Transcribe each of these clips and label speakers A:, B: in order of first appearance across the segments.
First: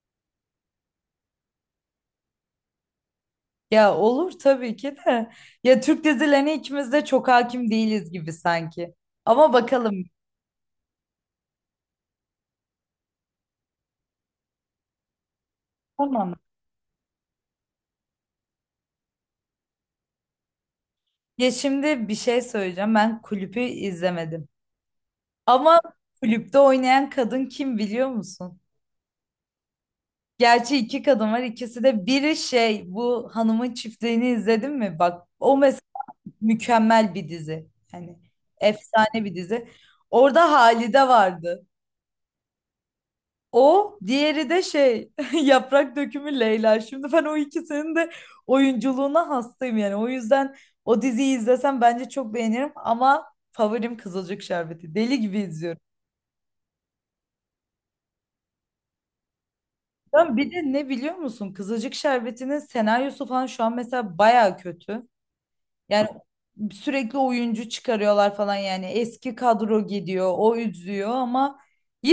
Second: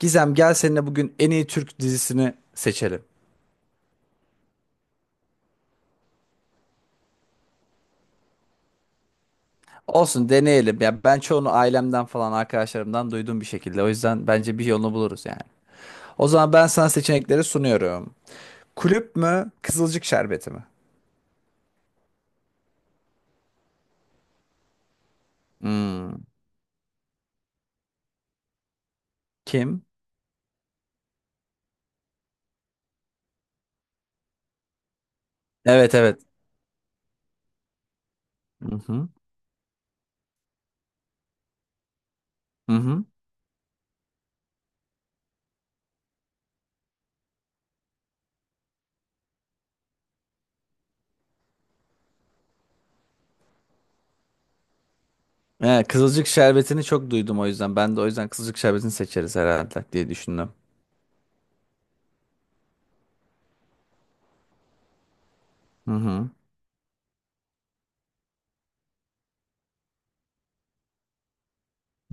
A: Gizem, gel seninle bugün en iyi Türk dizisini seçelim.
B: Ya olur tabii ki de. Ya Türk dizilerine ikimiz de çok hakim değiliz gibi sanki. Ama bakalım.
A: Olsun, deneyelim. Ya ben çoğunu ailemden falan arkadaşlarımdan duyduğum bir şekilde. O yüzden bence bir yolunu buluruz yani. O
B: Tamam.
A: zaman ben sana seçenekleri sunuyorum. Kulüp mü, Kızılcık Şerbeti mi?
B: Ya şimdi bir şey söyleyeceğim. Ben kulüpü izlemedim. Ama
A: Hmm.
B: kulüpte oynayan kadın kim biliyor musun?
A: Kim?
B: Gerçi iki kadın var. İkisi de biri şey bu hanımın çiftliğini izledin mi? Bak o mesela
A: Evet, evet.
B: mükemmel bir dizi. Hani
A: Hı hı.
B: efsane bir dizi. Orada Halide vardı.
A: Hı hı.
B: O, diğeri de şey yaprak dökümü Leyla. Şimdi ben o ikisinin de oyunculuğuna hastayım yani. O yüzden o diziyi izlesem bence çok beğenirim ama favorim Kızılcık Şerbeti. Deli gibi izliyorum.
A: Evet, Kızılcık Şerbeti'ni çok duydum o yüzden. Ben de o yüzden Kızılcık Şerbeti'ni seçeriz herhalde diye
B: Ben
A: düşündüm.
B: bir de ne biliyor musun? Kızılcık Şerbeti'nin senaryosu falan şu an mesela baya kötü.
A: Hı
B: Yani
A: hı.
B: sürekli oyuncu çıkarıyorlar falan yani. Eski kadro gidiyor, o üzüyor ama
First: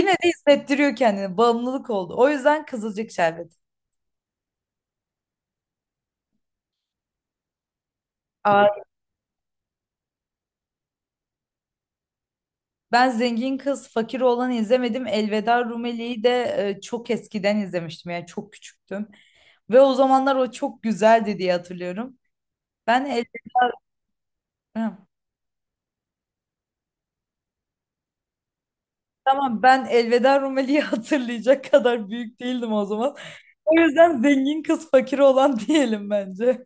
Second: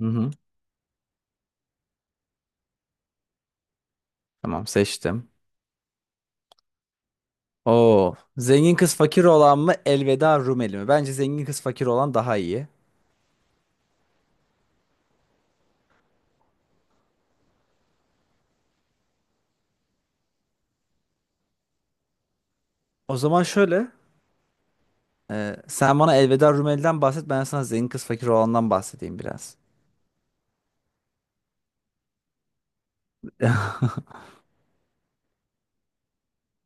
A: Hı
B: de
A: hı.
B: hissettiriyor kendini. Bağımlılık oldu. O yüzden Kızılcık Şerbeti.
A: Tamam, seçtim. Oo. Zengin kız fakir olan mı, Elveda Rumeli mi? Bence zengin kız fakir olan daha iyi.
B: Ben Zengin Kız Fakir Oğlan'ı izlemedim. Elveda Rumeli'yi de çok eskiden izlemiştim. Yani çok küçüktüm. Ve o zamanlar o çok güzeldi diye hatırlıyorum. Ben
A: O
B: el...
A: zaman şöyle.
B: Hı.
A: Sen bana Elveda Rumeli'den bahset. Ben sana zengin kız fakir olandan bahsedeyim biraz.
B: Tamam ben Elveda Rumeli'yi hatırlayacak kadar büyük değildim o zaman. O yüzden Zengin Kız Fakir Oğlan diyelim bence.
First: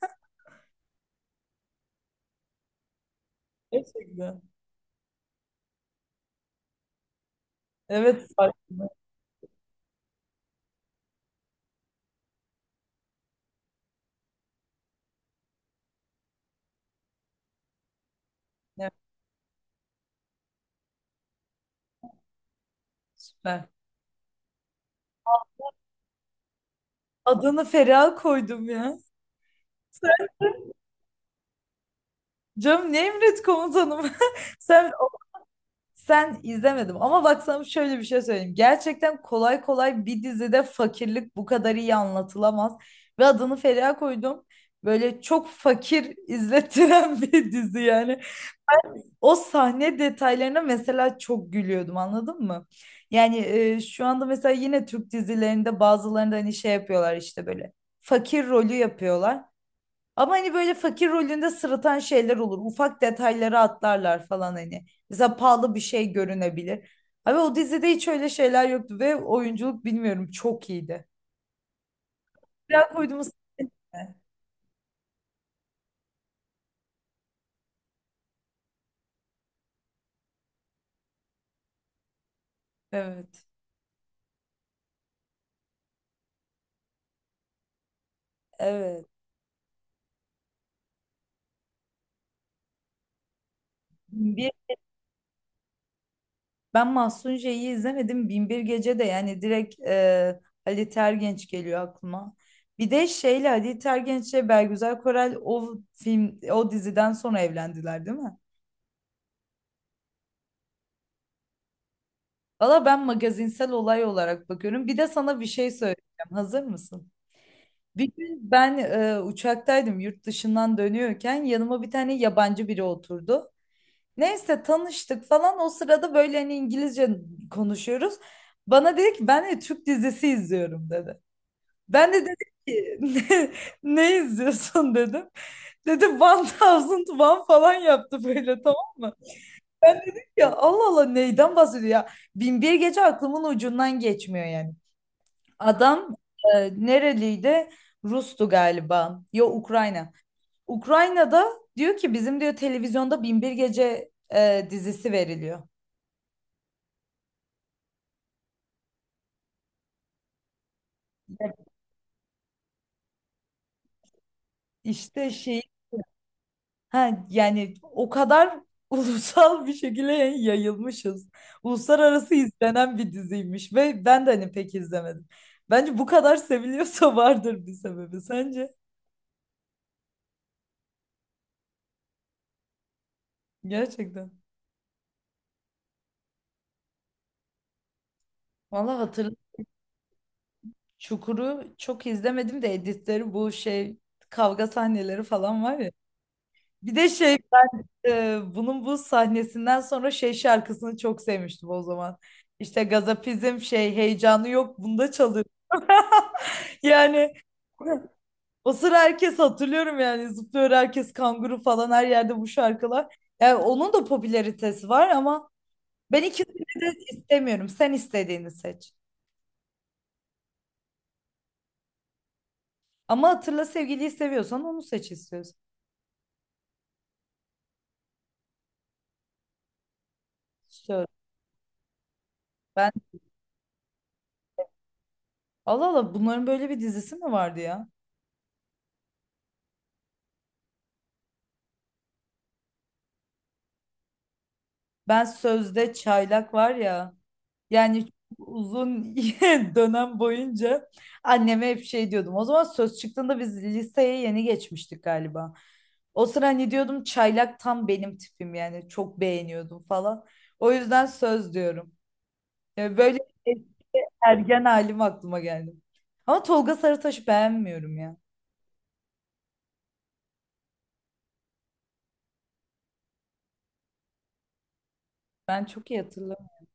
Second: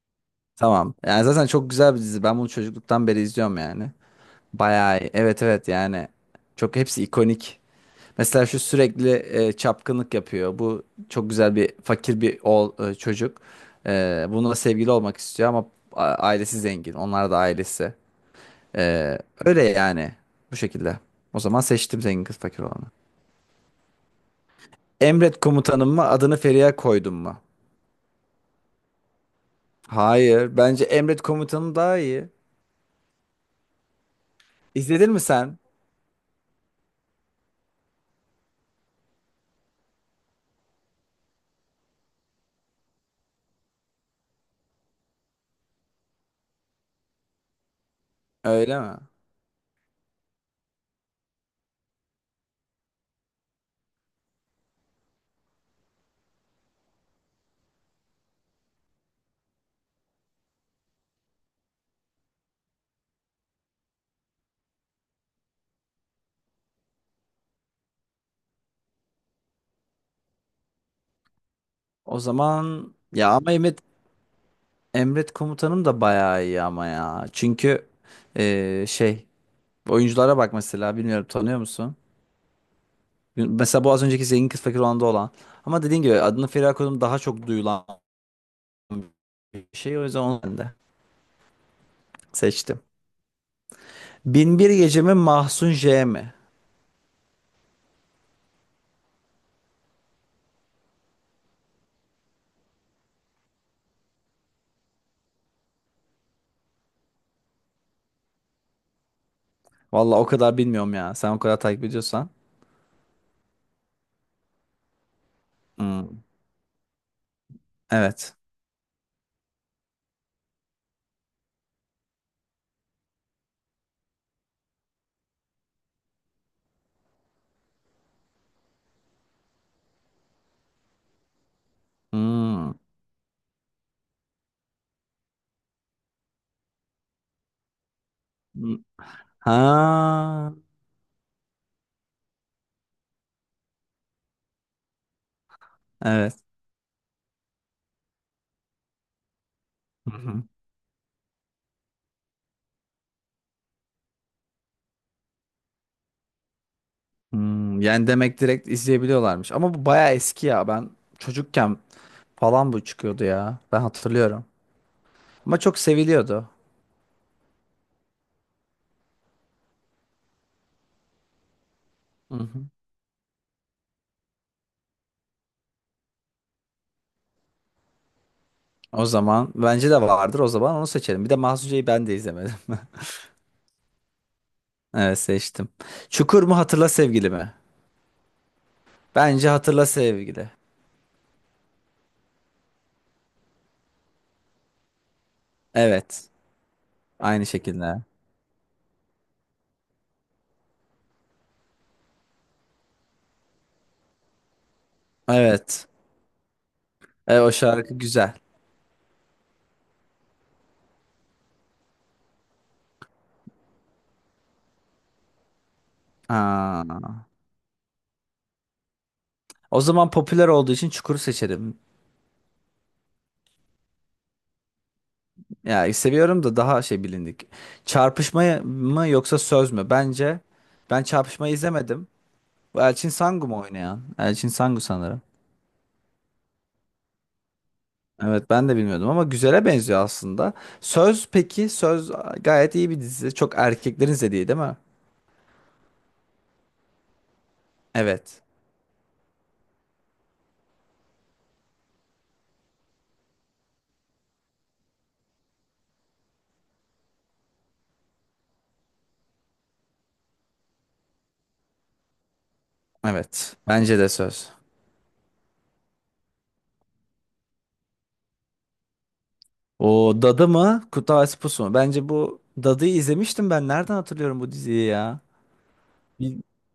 A: Tamam. Yani zaten çok güzel bir dizi. Ben bunu çocukluktan beri izliyorum yani.
B: Gerçekten.
A: Bayağı iyi. Evet, evet yani. Çok hepsi ikonik.
B: Evet
A: Mesela şu
B: farkında.
A: sürekli çapkınlık yapıyor. Bu çok güzel bir fakir bir oğul, çocuk. Bununla sevgili olmak istiyor ama ailesi zengin. Onlar da ailesi.
B: Evet,
A: Ee, Öyle yani. Bu şekilde. O zaman seçtim zengin kız fakir olanı.
B: süper.
A: Emret Komutanım mı, adını Feriha Koydum mu?
B: Adını Feriha koydum ya.
A: Hayır. Bence Emret Komutanım daha iyi.
B: Canım ne emret komutanım. Sen
A: İzledin mi sen?
B: Sen izlemedim ama bak sana şöyle bir şey söyleyeyim. Gerçekten kolay kolay bir dizide fakirlik bu kadar iyi anlatılamaz. Ve adını Feriha koydum. Böyle çok fakir izlettiren bir dizi yani.
A: Öyle mi?
B: O sahne detaylarına mesela çok gülüyordum anladın mı? Yani şu anda mesela yine Türk dizilerinde bazılarında hani şey yapıyorlar işte böyle fakir rolü yapıyorlar. Ama hani böyle fakir rolünde sırıtan şeyler olur. Ufak detayları atlarlar falan hani. Mesela pahalı bir şey görünebilir. Abi o dizide hiç öyle şeyler yoktu ve oyunculuk bilmiyorum çok iyiydi.
A: O
B: Biraz
A: zaman
B: koyduğumuz.
A: ya ama Emret, Emret Komutanım da bayağı iyi ama ya. Çünkü ee, şey oyunculara bak mesela, bilmiyorum, tanıyor musun?
B: Evet.
A: Mesela bu az önceki zengin kız fakir olanda olan. Ama dediğin gibi adını Feriha Koydum daha çok duyulan
B: Evet.
A: bir şey. O yüzden onu ben de seçtim.
B: Bir,
A: Binbir Gece mi, Mahsun J mi?
B: ben Mahsun J'yi izlemedim. Binbir Gece de yani direkt Ali Tergenç geliyor aklıma. Bir de şeyle Ali Tergenç'le Belgüzel Korel o film o diziden sonra evlendiler değil mi?
A: Vallahi o kadar bilmiyorum ya. Sen o kadar takip ediyorsan.
B: Valla ben magazinsel olay olarak bakıyorum. Bir de sana bir şey
A: Hmm.
B: söyleyeceğim. Hazır mısın? Bir
A: Evet.
B: gün ben uçaktaydım yurt dışından dönüyorken yanıma bir tane yabancı biri oturdu. Neyse tanıştık falan o sırada böyle hani İngilizce konuşuyoruz. Bana dedi ki ben de Türk dizisi izliyorum dedi. Ben de dedim
A: Hmm.
B: ki ne izliyorsun dedim. Dedi 1001 falan yaptı böyle
A: Hmm.
B: tamam mı? Ben dedim
A: Ha.
B: ya Allah Allah neyden bahsediyor ya? Bin bir gece aklımın ucundan geçmiyor yani. Adam
A: Evet.
B: nereliydi? Rus'tu galiba. Yo, Ukrayna.
A: Hı hı.
B: Ukrayna'da diyor ki bizim diyor televizyonda Bin bir Gece dizisi veriliyor.
A: Hmm. Yani demek direkt izleyebiliyorlarmış. Ama bu bayağı eski ya. Ben çocukken falan bu çıkıyordu ya. Ben hatırlıyorum.
B: İşte
A: Ama
B: şey
A: çok seviliyordu.
B: ha, yani o kadar ulusal bir şekilde yayılmışız. Uluslararası
A: Hı hı.
B: izlenen bir diziymiş ve ben de hani pek izlemedim. Bence bu kadar seviliyorsa vardır bir sebebi sence?
A: O zaman bence de vardır. O zaman onu seçelim. Bir de Mahsun J'yi ben de izlemedim.
B: Gerçekten.
A: Evet, seçtim. Çukur mu, Hatırla Sevgili mi?
B: Valla hatırlıyorum.
A: Bence Hatırla Sevgili.
B: Çukur'u çok izlemedim de editleri bu şey kavga sahneleri falan var ya.
A: Evet.
B: Bir de şey
A: Aynı şekilde.
B: bunun bu sahnesinden sonra şey şarkısını çok sevmiştim o zaman. İşte gazapizm şey heyecanı yok bunda çalıyor.
A: Evet.
B: Yani
A: E, o şarkı güzel.
B: o sıra herkes hatırlıyorum yani zıplıyor herkes kanguru falan her yerde bu şarkılar. Yani onun da popülaritesi var ama ben ikisini de
A: Aa.
B: istemiyorum. Sen istediğini seç.
A: O zaman popüler olduğu için Çukur'u seçerim.
B: Ama hatırla sevgiliyi seviyorsan onu seç istiyorsan.
A: Yani seviyorum da daha şey bilindik. Çarpışma mı yoksa Söz mü? Bence ben
B: Söz.
A: Çarpışma'yı izlemedim. Bu
B: Ben
A: Elçin Sangu mu oynayan? Elçin Sangu sanırım.
B: Allah Allah bunların böyle bir dizisi mi vardı ya?
A: Evet, ben de bilmiyordum ama güzele benziyor aslında. Söz, peki Söz gayet iyi bir dizi. Çok erkeklerin izlediği değil mi?
B: Ben Sözde Çaylak var ya. Yani çok
A: Evet.
B: uzun dönem boyunca anneme hep şey diyordum. O zaman söz çıktığında biz liseye yeni geçmiştik galiba. O sıra hani diyordum çaylak tam benim tipim yani çok beğeniyordum falan. O yüzden söz diyorum. Yani böyle
A: Evet. Bence de Söz.
B: ergen halim aklıma geldi. Ama Tolga Sarıtaş'ı beğenmiyorum ya.
A: O Dadı mı, Kurtlar Vadisi Pusu mu? Bence bu Dadı'yı izlemiştim ben. Nereden hatırlıyorum bu diziyi ya?
B: Ben çok iyi
A: Bir
B: hatırlamıyorum.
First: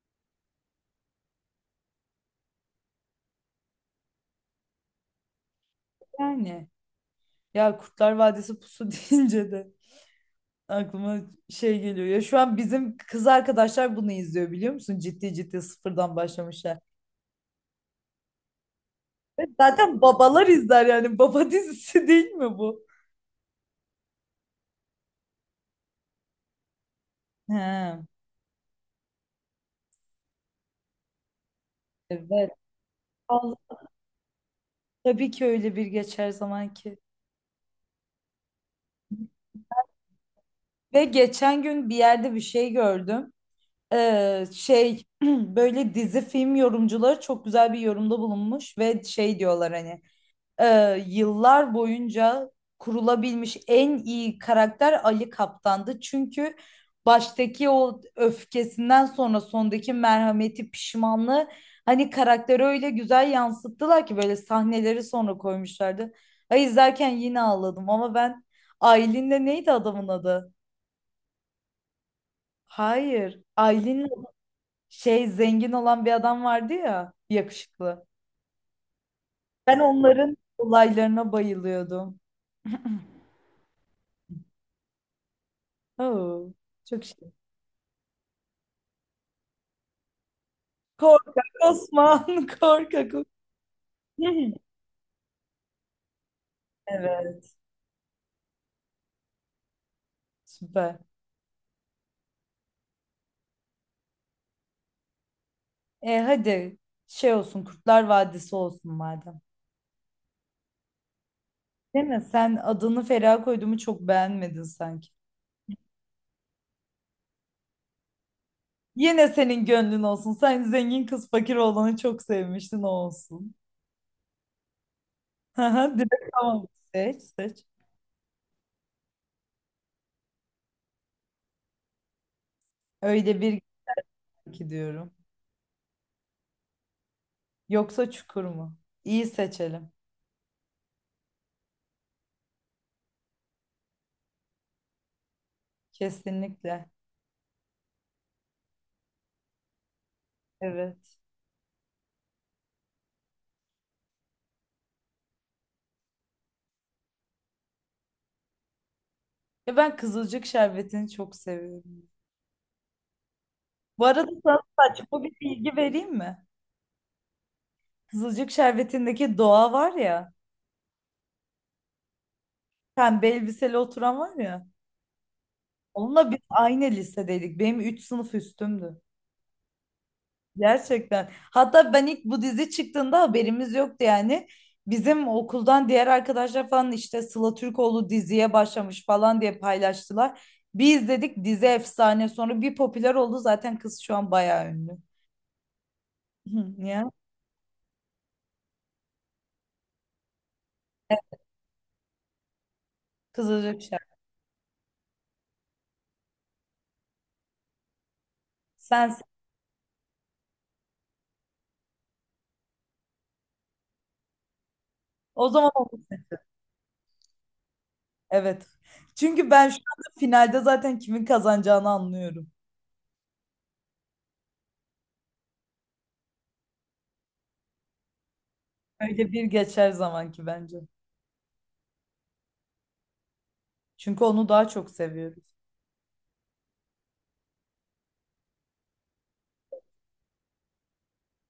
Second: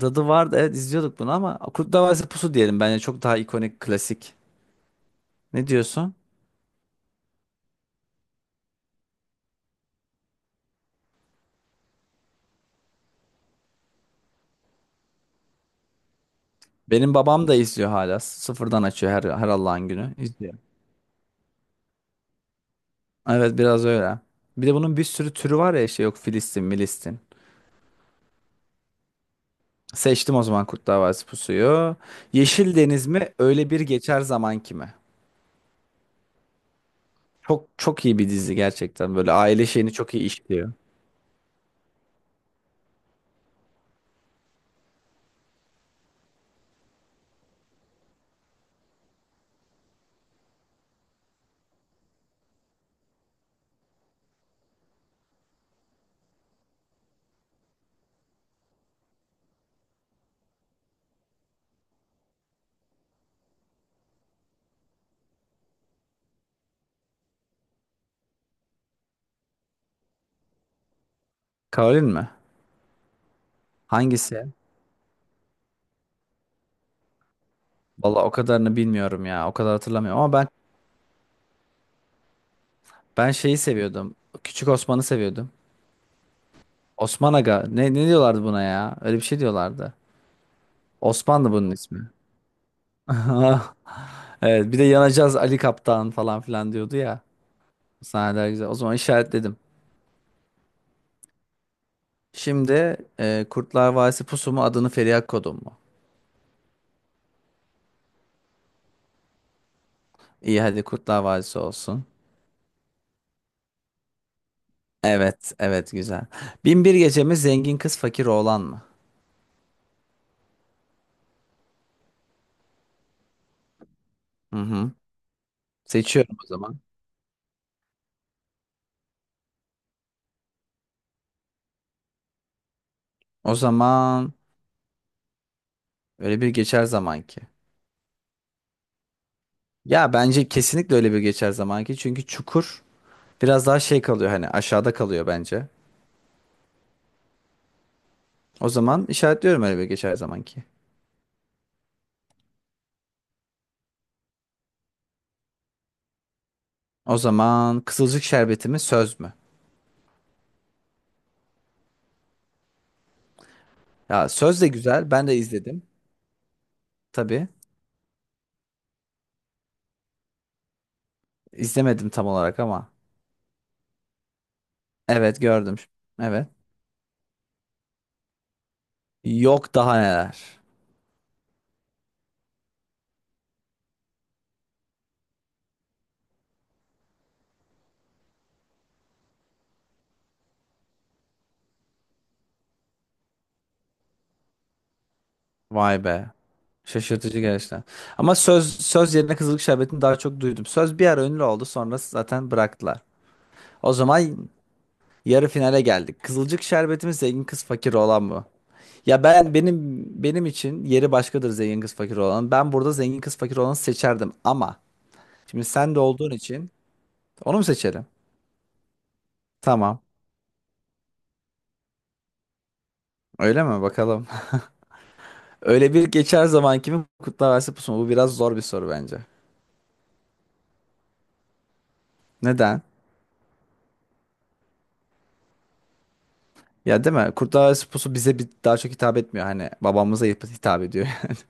A: dadı vardı, evet izliyorduk bunu, ama Kurtlar Vadisi Pusu diyelim, bence çok daha ikonik, klasik. Ne diyorsun?
B: Yani. Ya Kurtlar Vadisi pusu deyince de aklıma şey geliyor. Ya şu an bizim kız arkadaşlar bunu izliyor biliyor musun? Ciddi ciddi sıfırdan başlamışlar.
A: Benim babam da izliyor hala. Sıfırdan açıyor
B: Ve
A: her Allah'ın
B: zaten
A: günü.
B: babalar
A: İzliyor.
B: izler yani. Baba dizisi değil mi bu?
A: Evet, biraz öyle. Bir de bunun bir sürü türü var ya, işte yok Filistin, Milistin.
B: He,
A: Seçtim o zaman Kurtlar Vadisi Pusu'yu.
B: evet.
A: Yeşil Deniz mi?
B: Al-
A: Öyle Bir Geçer Zaman kimi?
B: tabii ki öyle bir geçer zaman ki.
A: Çok çok iyi bir dizi gerçekten. Böyle aile şeyini çok iyi işliyor.
B: Ve geçen gün bir yerde bir şey gördüm. Şey böyle dizi film yorumcuları çok güzel bir yorumda bulunmuş ve şey diyorlar hani. Yıllar boyunca kurulabilmiş en iyi karakter Ali Kaptan'dı. Çünkü baştaki o öfkesinden sonra sondaki merhameti, pişmanlığı hani karakteri öyle güzel yansıttılar ki böyle sahneleri sonra koymuşlardı. Ay izlerken yine ağladım ama ben Aylin'le neydi adamın adı?
A: Karolin mi?
B: Hayır. Aylin'le
A: Hangisi?
B: şey zengin olan bir adam vardı ya yakışıklı.
A: Valla o kadarını bilmiyorum ya. O kadar
B: Ben
A: hatırlamıyorum ama
B: onların
A: ben,
B: olaylarına bayılıyordum.
A: ben şeyi seviyordum. Küçük Osman'ı seviyordum.
B: Oo, çok şey.
A: Osman Aga. Ne, ne diyorlardı buna ya? Öyle bir şey diyorlardı.
B: Korkak
A: Osman'dı bunun ismi.
B: Osman, korkak. Osman.
A: Evet, bir de yanacağız Ali Kaptan falan filan diyordu ya.
B: Evet,
A: Sahneler güzel. O zaman işaretledim.
B: süper.
A: Şimdi Kurtlar Vadisi Pusu mu, adını Feriha Kodum mu?
B: Hadi şey olsun, Kurtlar Vadisi olsun madem.
A: İyi, hadi Kurtlar Vadisi olsun.
B: Değil mi? Sen adını Feriha koyduğumu çok beğenmedin sanki.
A: Evet, evet güzel. Bin Bir Gece mi, zengin kız fakir oğlan mı?
B: Yine senin gönlün olsun. Sen zengin kız fakir olanı çok sevmiştin o olsun.
A: Hı hı.
B: Haha, direkt
A: Seçiyorum o
B: tamam.
A: zaman.
B: Seç, seç. Öyle
A: O
B: bir
A: zaman
B: ki diyorum.
A: öyle bir geçer zaman ki.
B: Yoksa Çukur mu? İyi seçelim.
A: Ya bence kesinlikle Öyle Bir Geçer zamanki. Çünkü Çukur biraz daha şey kalıyor, hani aşağıda kalıyor bence.
B: Kesinlikle.
A: O zaman işaretliyorum Öyle Bir Geçer zamanki.
B: Evet.
A: O zaman Kızılcık Şerbeti mi, Söz mü?
B: Ya ben Kızılcık Şerbeti'ni çok seviyorum. Bu
A: Ya
B: arada sana
A: Söz de güzel.
B: saçma
A: Ben
B: bir
A: de
B: bilgi
A: izledim.
B: vereyim mi?
A: Tabii.
B: Kızılcık Şerbeti'ndeki Doğa var ya,
A: İzlemedim tam olarak ama.
B: pembe elbiseli oturan var ya.
A: Evet, gördüm.
B: Onunla biz
A: Evet.
B: aynı lisedeydik. Benim 3 sınıf üstümdü.
A: Yok daha neler.
B: Gerçekten. Hatta ben ilk bu dizi çıktığında haberimiz yoktu yani. Bizim okuldan diğer arkadaşlar falan işte Sıla Türkoğlu diziye başlamış falan diye paylaştılar. Bir izledik dizi efsane. Sonra bir popüler oldu zaten kız şu an bayağı ünlü.
A: Vay be.
B: Ya.
A: Şaşırtıcı gerçekten. Ama söz, söz yerine Kızılcık Şerbeti'ni daha çok duydum. Söz bir
B: Evet,
A: ara ünlü oldu, sonra zaten bıraktılar.
B: Kızılcık
A: O
B: Şerbeti.
A: zaman yarı finale geldik. Kızılcık Şerbeti mi, zengin kız fakir olan mı? Ya
B: Sensin.
A: ben, benim için yeri başkadır zengin kız fakir olan. Ben burada zengin kız fakir olanı seçerdim ama
B: O
A: şimdi
B: zaman
A: sen de olduğun için onu mu seçelim?
B: evet. Çünkü ben şu
A: Tamam.
B: anda finalde zaten kimin kazanacağını anlıyorum.
A: Öyle mi? Bakalım. Öyle Bir Geçer Zaman kimin Kurtlar Vadisi Pusu mu? Bu biraz zor bir soru bence.
B: Öyle bir geçer zamanki bence.
A: Neden?
B: Çünkü onu daha çok seviyoruz.
A: Ya değil mi? Kurtlar Vadisi Pusu bize bir daha çok hitap etmiyor. Hani babamıza hitap ediyor.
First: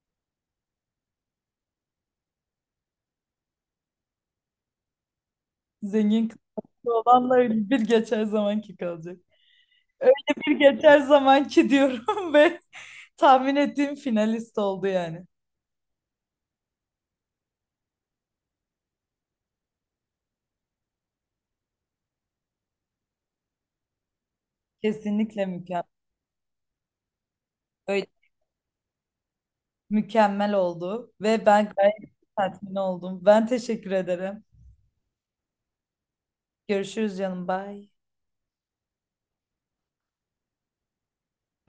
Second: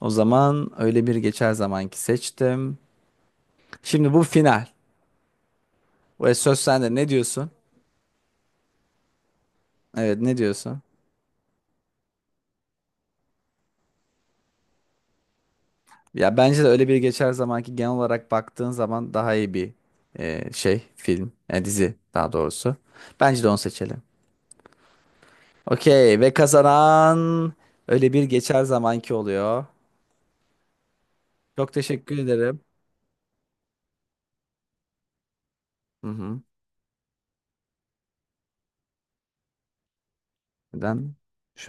A: O zaman Öyle Bir Geçer zamanki seçtim. Şimdi bu final.
B: Zengin
A: Ve söz
B: kızı
A: sende. Ne
B: olanla
A: diyorsun?
B: öyle bir geçer zamanki kalacak.
A: Evet,
B: Öyle
A: ne
B: bir
A: diyorsun?
B: geçer zamanki diyorum ve tahmin ettiğim finalist oldu yani.
A: Ya bence de Öyle Bir Geçer zamanki genel olarak baktığın zaman daha iyi bir film, dizi daha doğrusu. Bence de onu seçelim.
B: Kesinlikle mükemmel.
A: Okey, ve kazanan
B: Öyle
A: Öyle Bir Geçer zamanki oluyor.
B: mükemmel oldu ve ben
A: Çok
B: gayet
A: teşekkür ederim.
B: tatmin oldum. Ben teşekkür ederim.
A: Hı hı.
B: Görüşürüz canım. Bye.
A: Neden? Şu an